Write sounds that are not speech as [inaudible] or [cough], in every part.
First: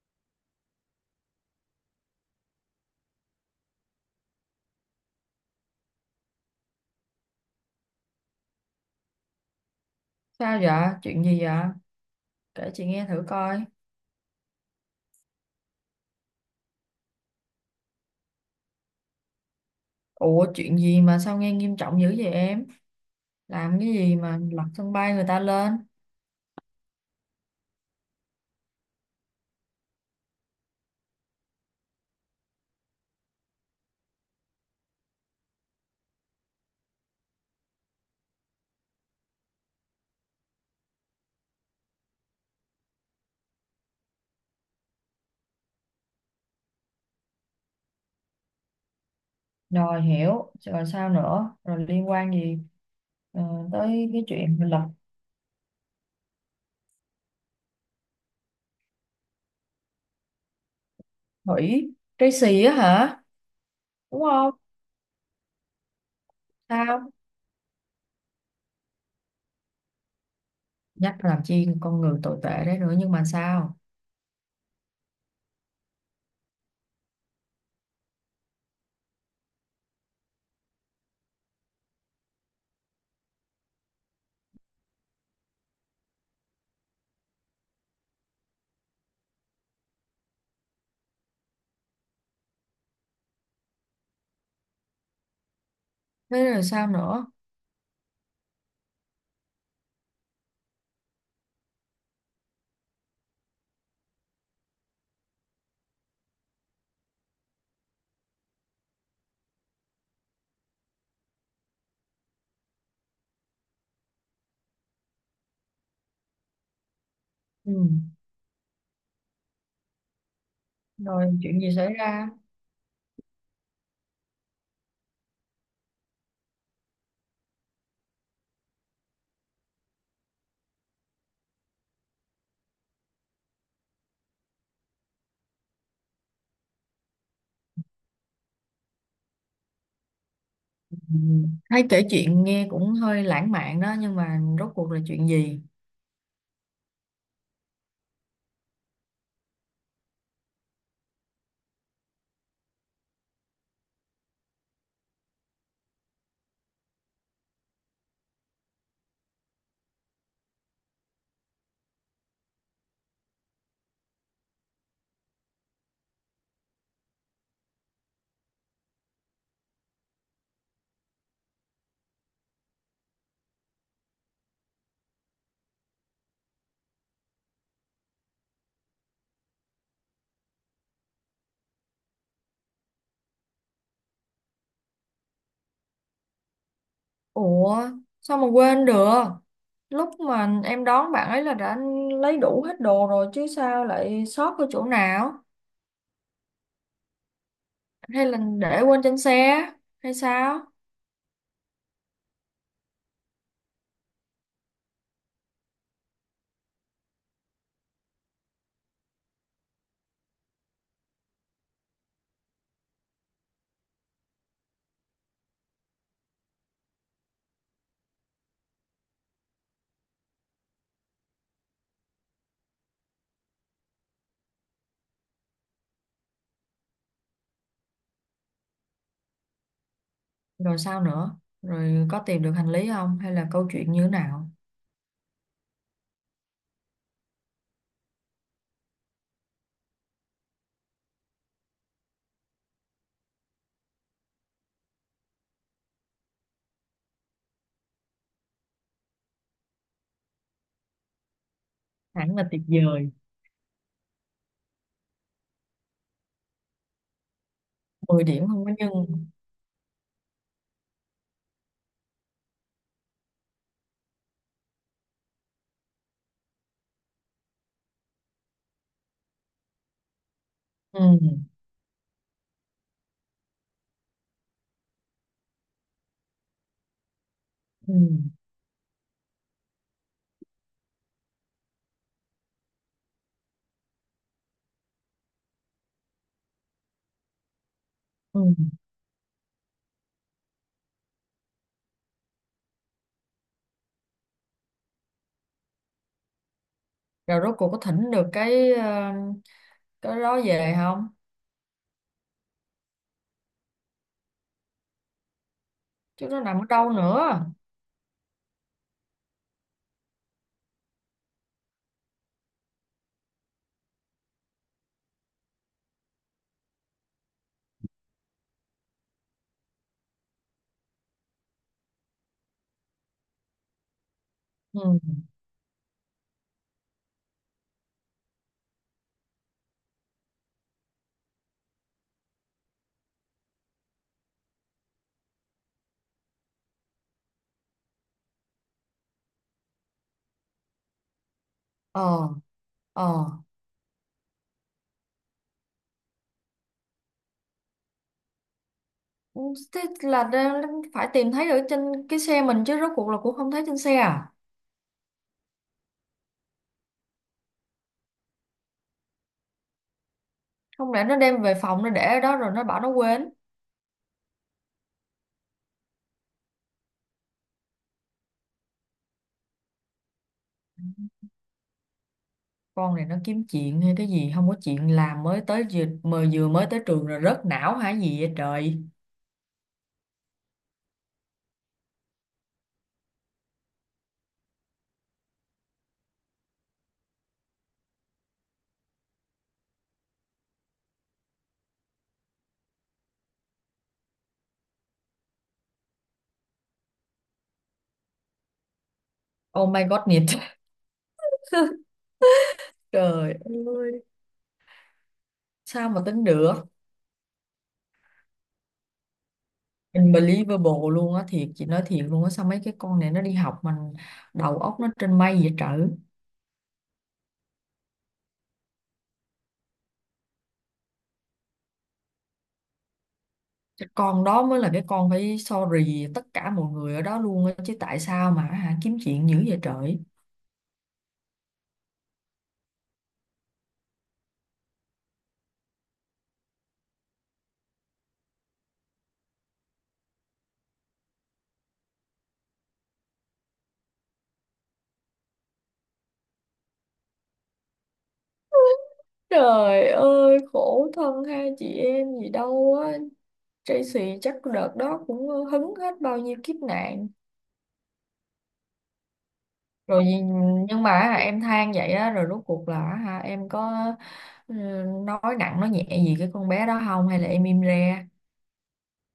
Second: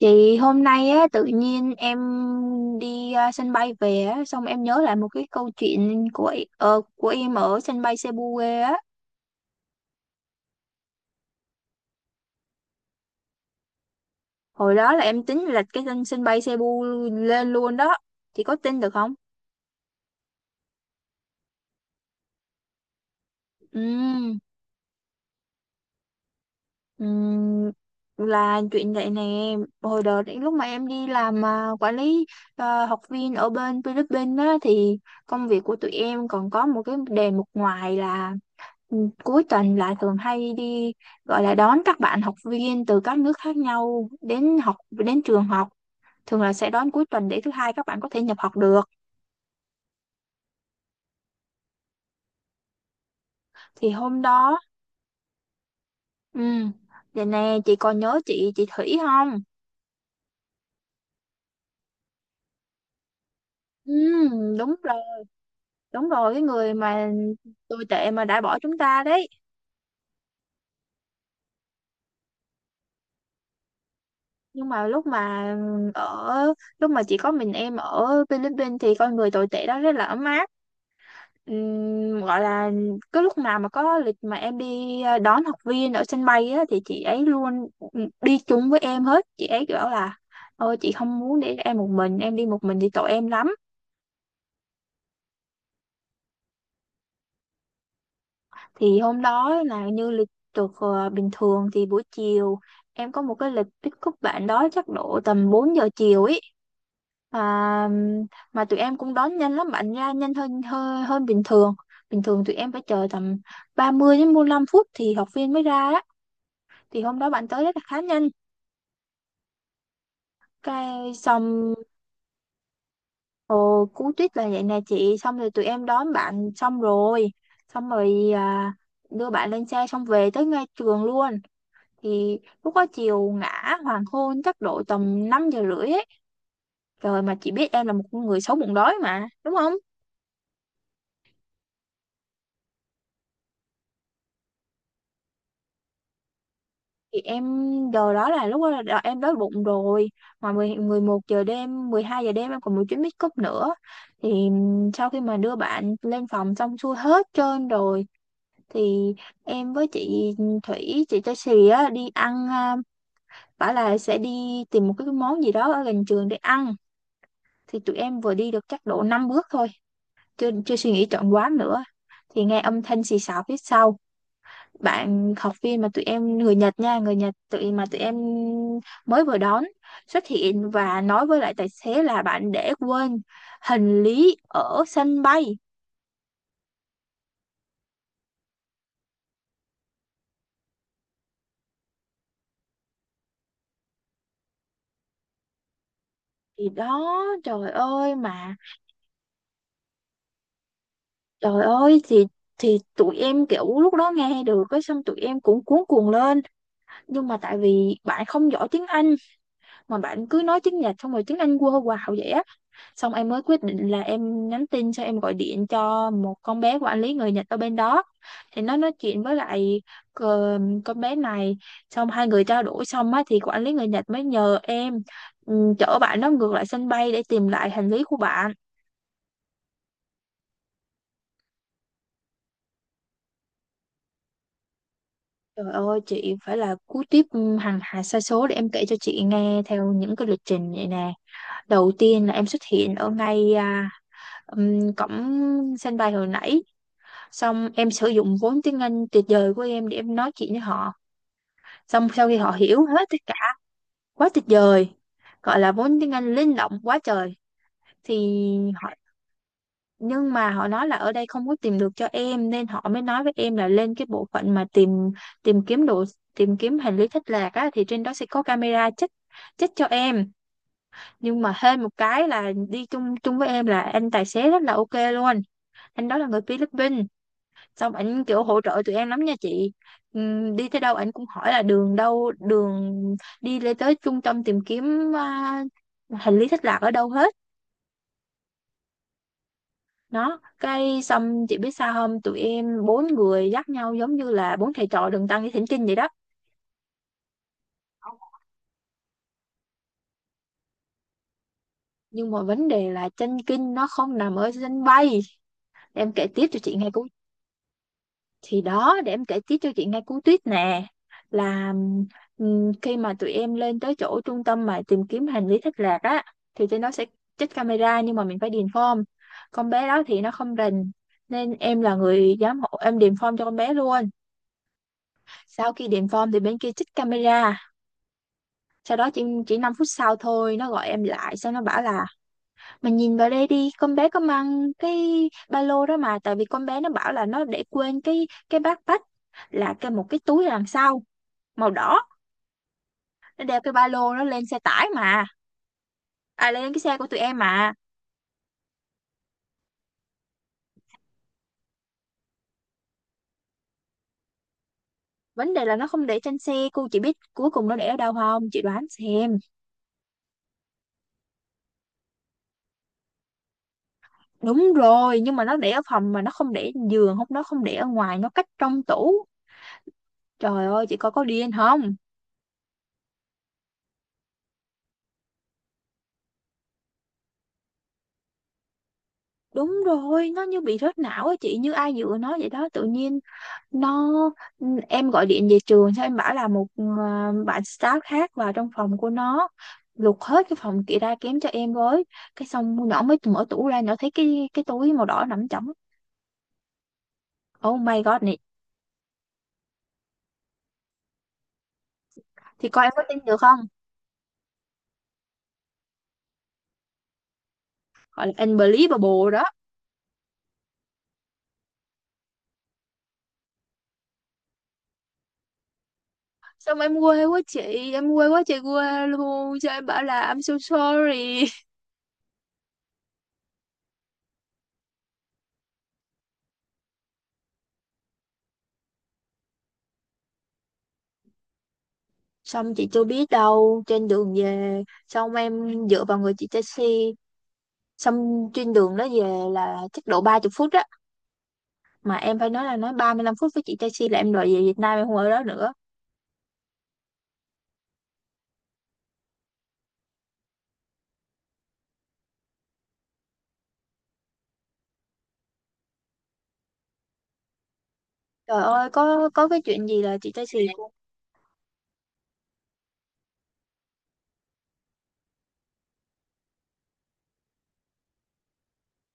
Chị hôm nay á, tự nhiên em đi à, sân bay về á, xong em nhớ lại một cái câu chuyện của của em ở sân bay Cebu quê á. Sao vậy? Chuyện gì vậy? Kể chị nghe thử coi. Hồi đó là em tính là cái sân sân bay Cebu lên luôn đó. Chị có tin được không? Ủa chuyện gì mà sao nghe nghiêm trọng dữ vậy em? Làm cái gì Ừ, mà lật sân bay người ta lên? là chuyện vậy nè. Hồi đó đến lúc mà em đi làm quản lý học viên ở bên Philippines á, thì công việc của tụi em còn có một cái đề mục ngoài là Ừ, cuối tuần lại thường hay đi gọi là đón các bạn học viên từ các nước khác nhau đến học đến trường học, thường là sẽ đón cuối tuần để thứ hai các bạn có thể nhập học được. Rồi hiểu, rồi sao nữa? Rồi liên quan gì ờ, Thì tới hôm cái chuyện đó, mà lật ừ, vậy nè, chị còn nhớ chị Thủy không? thủy Tracy á hả? Ừ, Đúng không? đúng rồi, đúng rồi, cái người mà Sao? tồi tệ mà đã bỏ chúng ta đấy. Nhắc làm chi con người tồi tệ đấy nữa nhưng mà sao? Nhưng mà lúc mà, ở chỉ có mình em ở Philippines thì con người tồi tệ đó rất là ấm áp. Gọi là cái lúc nào mà có lịch mà em đi đón học viên ở sân bay á, thì chị ấy luôn đi chung với em hết. Chị ấy bảo là ôi chị không muốn để em một mình, em đi một mình thì tội em lắm. Thế rồi sao nữa? Thì hôm đó là như lịch được, bình thường thì buổi chiều em có một cái lịch pick up bạn đó chắc độ tầm 4 giờ chiều ấy. À, mà tụi em cũng đón nhanh lắm, bạn ra nhanh hơn hơn hơn bình thường. Bình thường tụi em phải chờ tầm 30 đến 45 phút thì học viên mới ra á, thì hôm đó bạn tới Ừ. rất là khá nhanh. Cái Rồi chuyện gì xong, xảy ra? Cú tuyết là vậy nè chị. Xong rồi tụi em đón bạn xong rồi, xong rồi, đưa bạn lên xe xong về tới ngay trường luôn. Thì lúc đó chiều ngã hoàng hôn chắc độ tầm 5 giờ rưỡi ấy. Trời, mà chị biết em là một con người xấu bụng đói mà, đúng không? Ừ. Thấy kể chuyện nghe cũng hơi lãng mạn đó nhưng mà rốt cuộc là chuyện gì? Thì em giờ đó là, lúc đó là em đói bụng rồi, mà mười, 11 giờ đêm, 12 giờ đêm em còn một chuyến pick up nữa. Thì sau khi mà đưa bạn lên phòng xong xuôi hết trơn rồi thì em với chị Thủy, chị Tracy á, đi ăn. Bảo là sẽ đi tìm một cái món gì đó ở gần trường để ăn. Thì tụi em vừa đi được chắc độ 5 bước thôi, chưa chưa suy nghĩ chọn quán nữa, thì nghe âm thanh xì xào phía sau. Bạn học viên mà tụi em người Nhật nha, người Nhật tụi mà tụi em mới vừa đón, xuất hiện và nói với lại tài xế là bạn để quên hành lý ở sân bay. Ủa sao mà quên được? Lúc mà em đón bạn ấy là đã lấy đủ hết đồ rồi, chứ sao lại sót ở chỗ nào? Thì đó, trời ơi, Hay là mà để quên trên xe hay sao? trời ơi, thì tụi em kiểu lúc đó nghe được cái xong tụi em cũng cuống cuồng lên. Nhưng mà tại vì bạn không giỏi tiếng Anh mà bạn cứ nói tiếng Nhật xong rồi tiếng Anh quơ quào vậy á, xong em mới quyết định là em nhắn tin xong em gọi điện cho một con bé của anh lý người Nhật ở bên đó. Thì nó nói chuyện với lại, ờ, con bé này, xong hai người trao đổi xong á thì quản lý người Nhật mới nhờ em, chở bạn nó ngược lại sân bay để tìm lại hành lý của bạn. Rồi sao nữa? Rồi có tìm được hành lý không hay là câu chuyện như thế nào? Trời ơi chị, phải là cú tiếp, hàng hà sa số để em kể cho chị nghe theo những cái lịch trình vậy nè. Đầu tiên là em xuất hiện ở ngay cổng sân bay hồi nãy, xong em sử dụng vốn tiếng Anh tuyệt vời của em để em nói chuyện với họ, xong sau Hẳn khi là họ tuyệt hiểu hết vời. tất cả. Quá tuyệt vời, gọi là vốn tiếng Anh linh động quá trời. 10 Thì điểm không có họ, nhưng nhưng mà họ nói là ở đây không có tìm được cho em, nên họ mới nói với em là lên cái bộ phận mà tìm, tìm kiếm đồ, tìm kiếm hành lý thất lạc á, thì trên đó sẽ có camera check, check cho em. ừ, Nhưng mà hên một cái là đi chung chung với em là anh tài xế rất là ok luôn. Anh đó là người Philippines, xong ừ, ảnh kiểu hỗ trợ tụi em lắm nha chị. Đi tới đâu ảnh cũng hỏi là đường đâu, đường đi lên tới trung tâm tìm kiếm, hành lý thất lạc ở đâu hết. ừ. Nó cái xong, chị biết sao không, tụi em bốn người dắt nhau giống như là bốn thầy trò Đường Tăng đi thỉnh kinh vậy đó. Rồi rốt cuộc có thỉnh được cái cái đó về không? Nhưng mà vấn đề là chân kinh nó không nằm ở sân bay. Em kể Chứ nó tiếp nằm cho ở chị nghe đâu câu, nữa? thì đó, để em kể tiếp cho chị nghe cú tuyết nè, là khi mà tụi em lên tới chỗ trung tâm mà tìm kiếm hành lý thất lạc á, thì trên đó sẽ trích camera nhưng mà mình phải điền form. Con bé đó thì nó không rành nên em là người giám hộ, em điền form cho con bé luôn. Ừ. Sau khi điền form thì bên kia trích camera, sau đó chỉ 5 phút sau thôi, nó gọi em lại, xong nó bảo là mà nhìn vào đây đi, con bé có mang cái ba lô đó mà, tại vì con bé nó bảo là nó để quên cái backpack là cái, một cái túi đằng sau màu đỏ, Ờ. Ờ. nó đeo cái ba lô nó lên xe tải mà, à lên cái xe của tụi em mà. Ừ, thế là phải tìm thấy ở trên cái xe mình chứ, rốt cuộc là cũng không thấy trên xe à? Vấn đề là nó không để trên xe, cô chỉ biết cuối cùng nó để ở đâu không? Chị đoán xem. Không lẽ nó đem về phòng nó để ở đó rồi nó bảo nó quên? Đúng rồi, nhưng mà nó để ở phòng mà nó không để giường, không, nó không để ở ngoài, nó cách trong tủ. Trời ơi, chị coi có điên không? Con này nó kiếm chuyện hay cái gì, không có chuyện làm mới tới, vừa mới tới trường rồi rớt não hả gì vậy trời? Đúng rồi, nó như bị rớt não á chị, như ai dựa nó vậy đó. Tự nhiên nó, ừ, em gọi điện về trường sao em bảo là một, bạn staff khác vào trong phòng của nó lục hết cái phòng kia ra kém cho em với. Cái xong nhỏ mới mở tủ ra, nhỏ thấy cái túi màu đỏ nằm trống. Oh my god này. Oh my god nhiệt. [laughs] Thì coi em có tin Trời được không, ơi, sao mà tính được? gọi là unbelievable đó. Unbelievable luôn á, thiệt, chị nói thiệt luôn á, sao mấy cái con này nó đi học mà đầu óc nó trên mây vậy trời? Xong em quê quá chị, em quê quá trời quê luôn, cho em bảo là I'm so sorry. Cái con đó mới là cái con phải sorry tất cả mọi người ở đó luôn á chứ, tại sao mà hả, kiếm chuyện dữ vậy trời? Xong chị chưa biết đâu, trên đường về, xong em dựa vào người chị taxi, xong trên đường đó về là chắc độ 30 phút á, mà em phải nói là nói 35 phút với chị taxi là em đòi về Việt Nam, em không ở đó nữa. Trời ơi, khổ thân hai chị em gì đâu á. Tracy chắc đợt đó cũng hứng hết bao nhiêu kiếp nạn. Trời ơi, có cái chuyện gì Rồi là chị taxi nhưng mà hả, em than vậy á, rồi rốt cuộc là hả, em có ừ, nói nặng nói nhẹ gì cái con bé đó không hay là em im re?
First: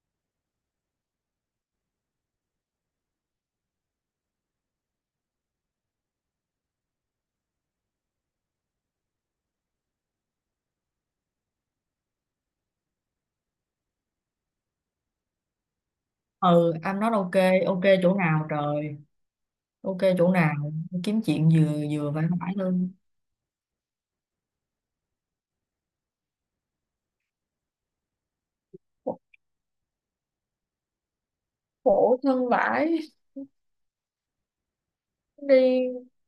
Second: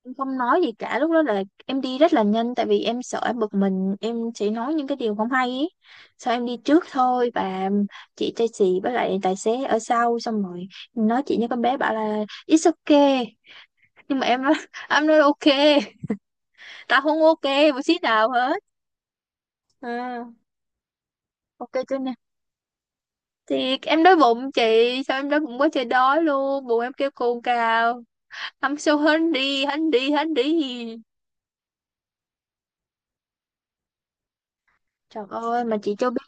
cũng không nói gì cả. Lúc đó là em đi rất là nhanh, tại vì em sợ em bực mình em sẽ nói những cái điều không hay ý, sao em đi trước thôi, và chị taxi với lại tài xế ở sau, xong rồi nói chị với con bé bảo là it's okay. Nhưng mà em nói [laughs] em nói ok, Ừ, anh tao nói không ok. ok một Ok xí chỗ nào nào hết. trời? Ok à, chỗ nào? Kiếm chuyện ok vừa chưa vừa nè? phải phải luôn. Thì em đói bụng chị, sao em đói bụng quá trời đói luôn, bụng em kêu cồn cào. Ăn sâu hến đi, so đi, hungry đi. Khổ thân vãi. Trời ơi mà Đi. chị cho biết,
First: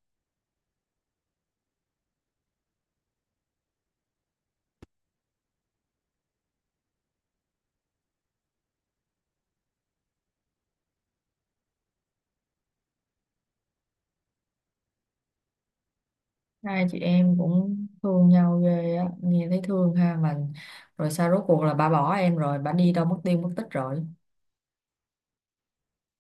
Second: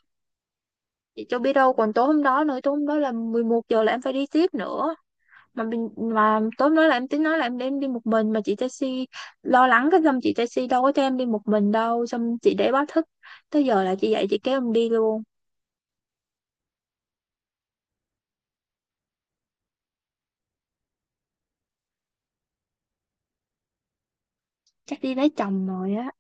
chị cho biết đâu còn tối hôm đó nữa. Tối hôm đó là 11 giờ là em phải đi tiếp nữa, mà mình, mà tối hôm đó là em tính nói là em đem đi một mình mà chị taxi lo lắng. Cái xong chị taxi đâu có cho em đi một mình đâu, xong chị để báo thức tới giờ là chị dậy chị kéo em đi luôn. Hai chị em cũng thương nhau ghê á, nghe thấy thương ha. Mà rồi sao rốt cuộc là bà bỏ em rồi bà đi đâu mất tiêu mất tích rồi? Chắc đi lấy chồng rồi á.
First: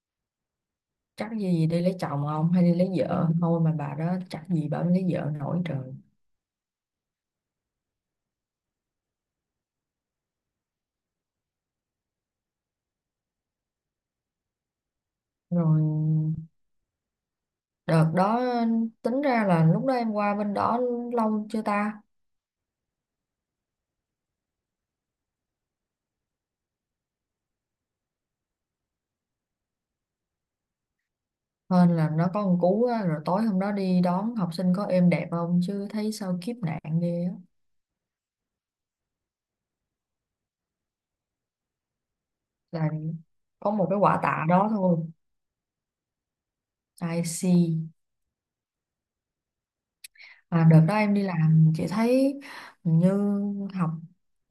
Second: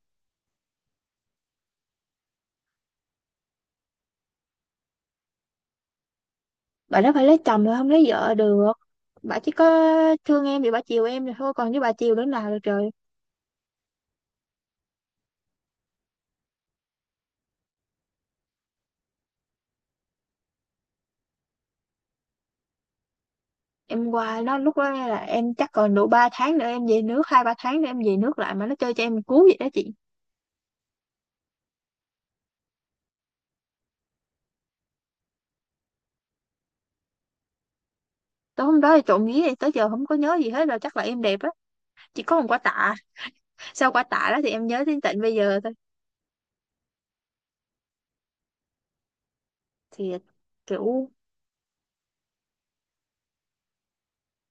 Chắc gì gì đi lấy chồng, không hay đi lấy vợ thôi, mà bà đó chắc gì bà mới lấy vợ nổi trời. Bà đó phải lấy chồng rồi, không lấy vợ được. Bà chỉ có thương em thì bà chiều em rồi thôi, còn với bà chiều đứa nào được trời. Rồi đợt đó, tính ra là lúc đó em qua bên đó lâu chưa ta? Em qua nó lúc đó là em chắc còn độ 3 tháng nữa em về nước, hai ba tháng nữa em về nước lại mà nó chơi cho em một cú vậy đó chị. Hên là nó có một cú á, rồi tối hôm đó đi đón học sinh có êm đẹp không chứ thấy sao kiếp nạn ghê á. Tối hôm đó thì trộm vía thì tới giờ không có nhớ gì hết rồi, chắc là em đẹp á, chỉ có một quả Là tạ. có một Sau cái quả quả tạ đó tạ thì em đó nhớ thôi. đến tận bây giờ thôi. I see. Thì À, đợt đó kiểu, em đi làm chị thấy hình như học,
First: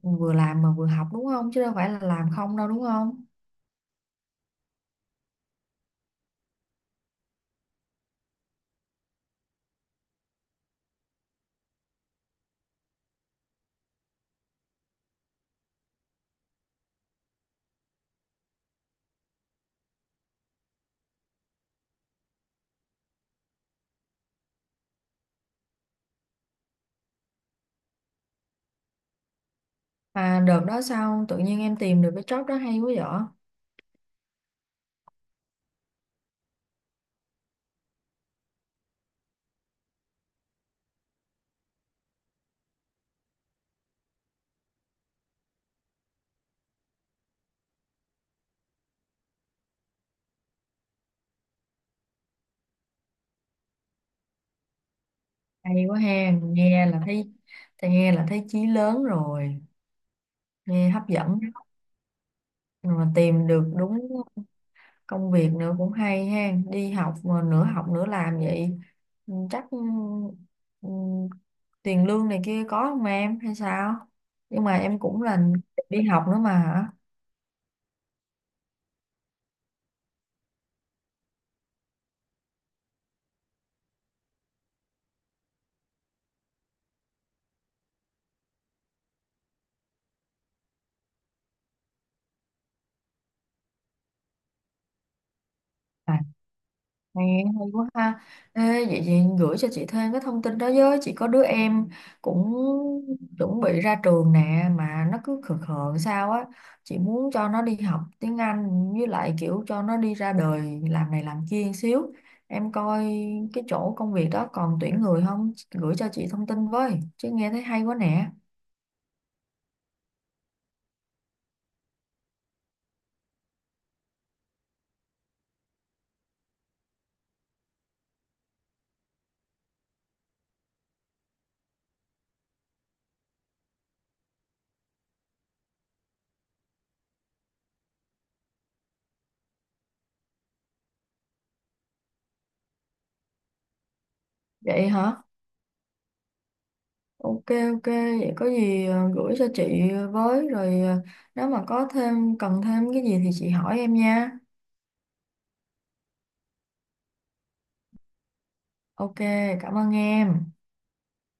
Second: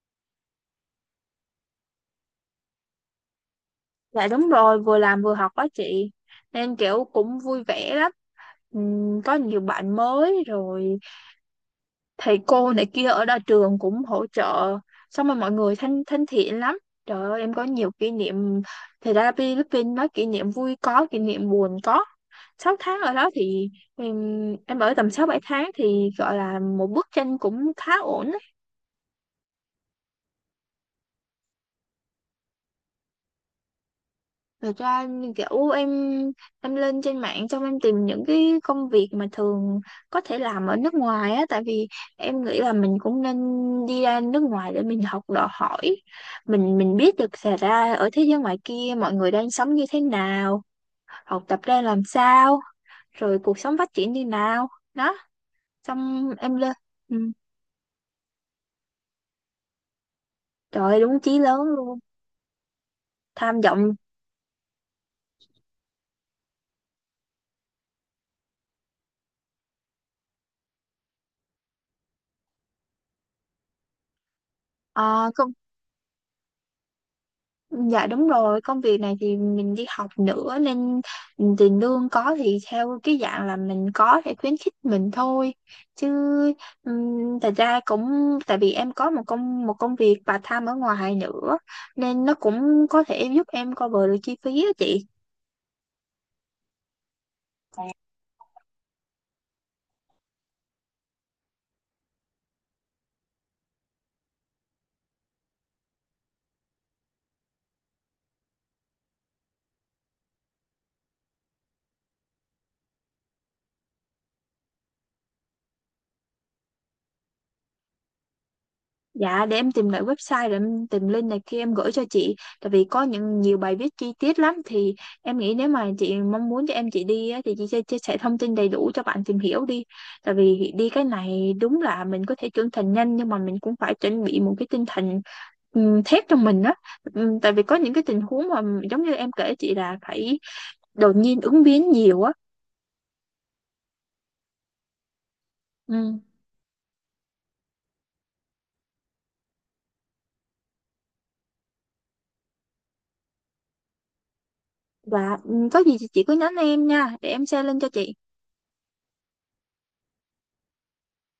vừa làm mà vừa học đúng không chứ đâu phải là làm không đâu, đúng không? dạ đúng rồi, vừa làm vừa học đó chị, nên kiểu cũng vui vẻ lắm. Có nhiều bạn mới rồi, thầy cô này kia ở đa trường cũng hỗ trợ, xong rồi mọi người thân thân thiện lắm. Trời ơi em có nhiều kỷ niệm. Thì ra Philippines nói, kỷ niệm vui có, kỷ niệm buồn có. 6 tháng ở đó thì em, em ở tầm 6-7 tháng thì gọi là một bức tranh cũng khá ổn. Mà đợt đó sao tự nhiên em tìm được cái job đó hay quá vậy? Thật ra như kiểu em lên trên mạng xong em tìm những cái công việc mà thường có thể làm ở nước ngoài á, tại vì em nghĩ là mình cũng nên đi ra nước ngoài để mình học đòi hỏi, mình biết được xảy ra ở thế giới ngoài kia mọi người đang sống như thế nào, học tập ra làm sao, rồi cuộc sống phát triển như nào đó. Hay quá Xong ha, em lên, nghe là ừ. thấy, thì nghe là thấy chí lớn rồi, nghe Trời ơi, hấp đúng chí dẫn lớn đó. luôn, Rồi mà tìm tham được vọng. đúng công việc nữa cũng hay ha, đi học mà nửa học nửa làm vậy. Ừ, chắc ừ, ừ, tiền lương này kia có không em hay sao? Nhưng mà em cũng Ờ, là đi học nữa mà hả? dạ đúng rồi, công việc này thì mình đi học nữa nên tiền lương có thì theo cái dạng là mình có thể khuyến khích mình thôi. Chứ thật ra cũng tại vì em có một công việc part time ở ngoài nữa nên nó cũng có thể giúp em cover được chi phí đó chị. À, nghe hay quá ha. Ê, vậy chị, gửi cho chị thêm cái thông tin đó với. Chị có đứa em cũng chuẩn bị ra trường nè mà nó cứ khờ khờ sao á. Chị muốn cho nó đi học tiếng Anh với lại kiểu cho nó đi ra đời làm này làm kia xíu. Em coi cái chỗ công việc đó còn tuyển người không? Gửi cho chị thông tin với. Chứ nghe thấy hay quá nè. Dạ để em tìm lại website rồi em tìm link này kia em gửi cho chị. Tại vì có những nhiều bài viết chi tiết lắm. Thì em nghĩ nếu mà chị mong muốn cho em chị đi á, thì chị sẽ chia sẻ thông tin đầy đủ cho bạn tìm hiểu đi. Tại vì đi cái này đúng là mình có thể trưởng thành nhanh, nhưng mà mình cũng phải chuẩn bị một cái tinh thần thép trong mình á. Tại vì có những cái tình huống mà giống như em kể chị là phải đột nhiên ứng biến nhiều á. Vậy hả? Ừm, Ok, ok, vậy có gì gửi cho chị với, rồi nếu mà có thêm cần thêm cái gì thì chị hỏi em nha. Và có gì thì chị cứ nhắn em nha, để em share link cho chị. Ok, cảm ơn em.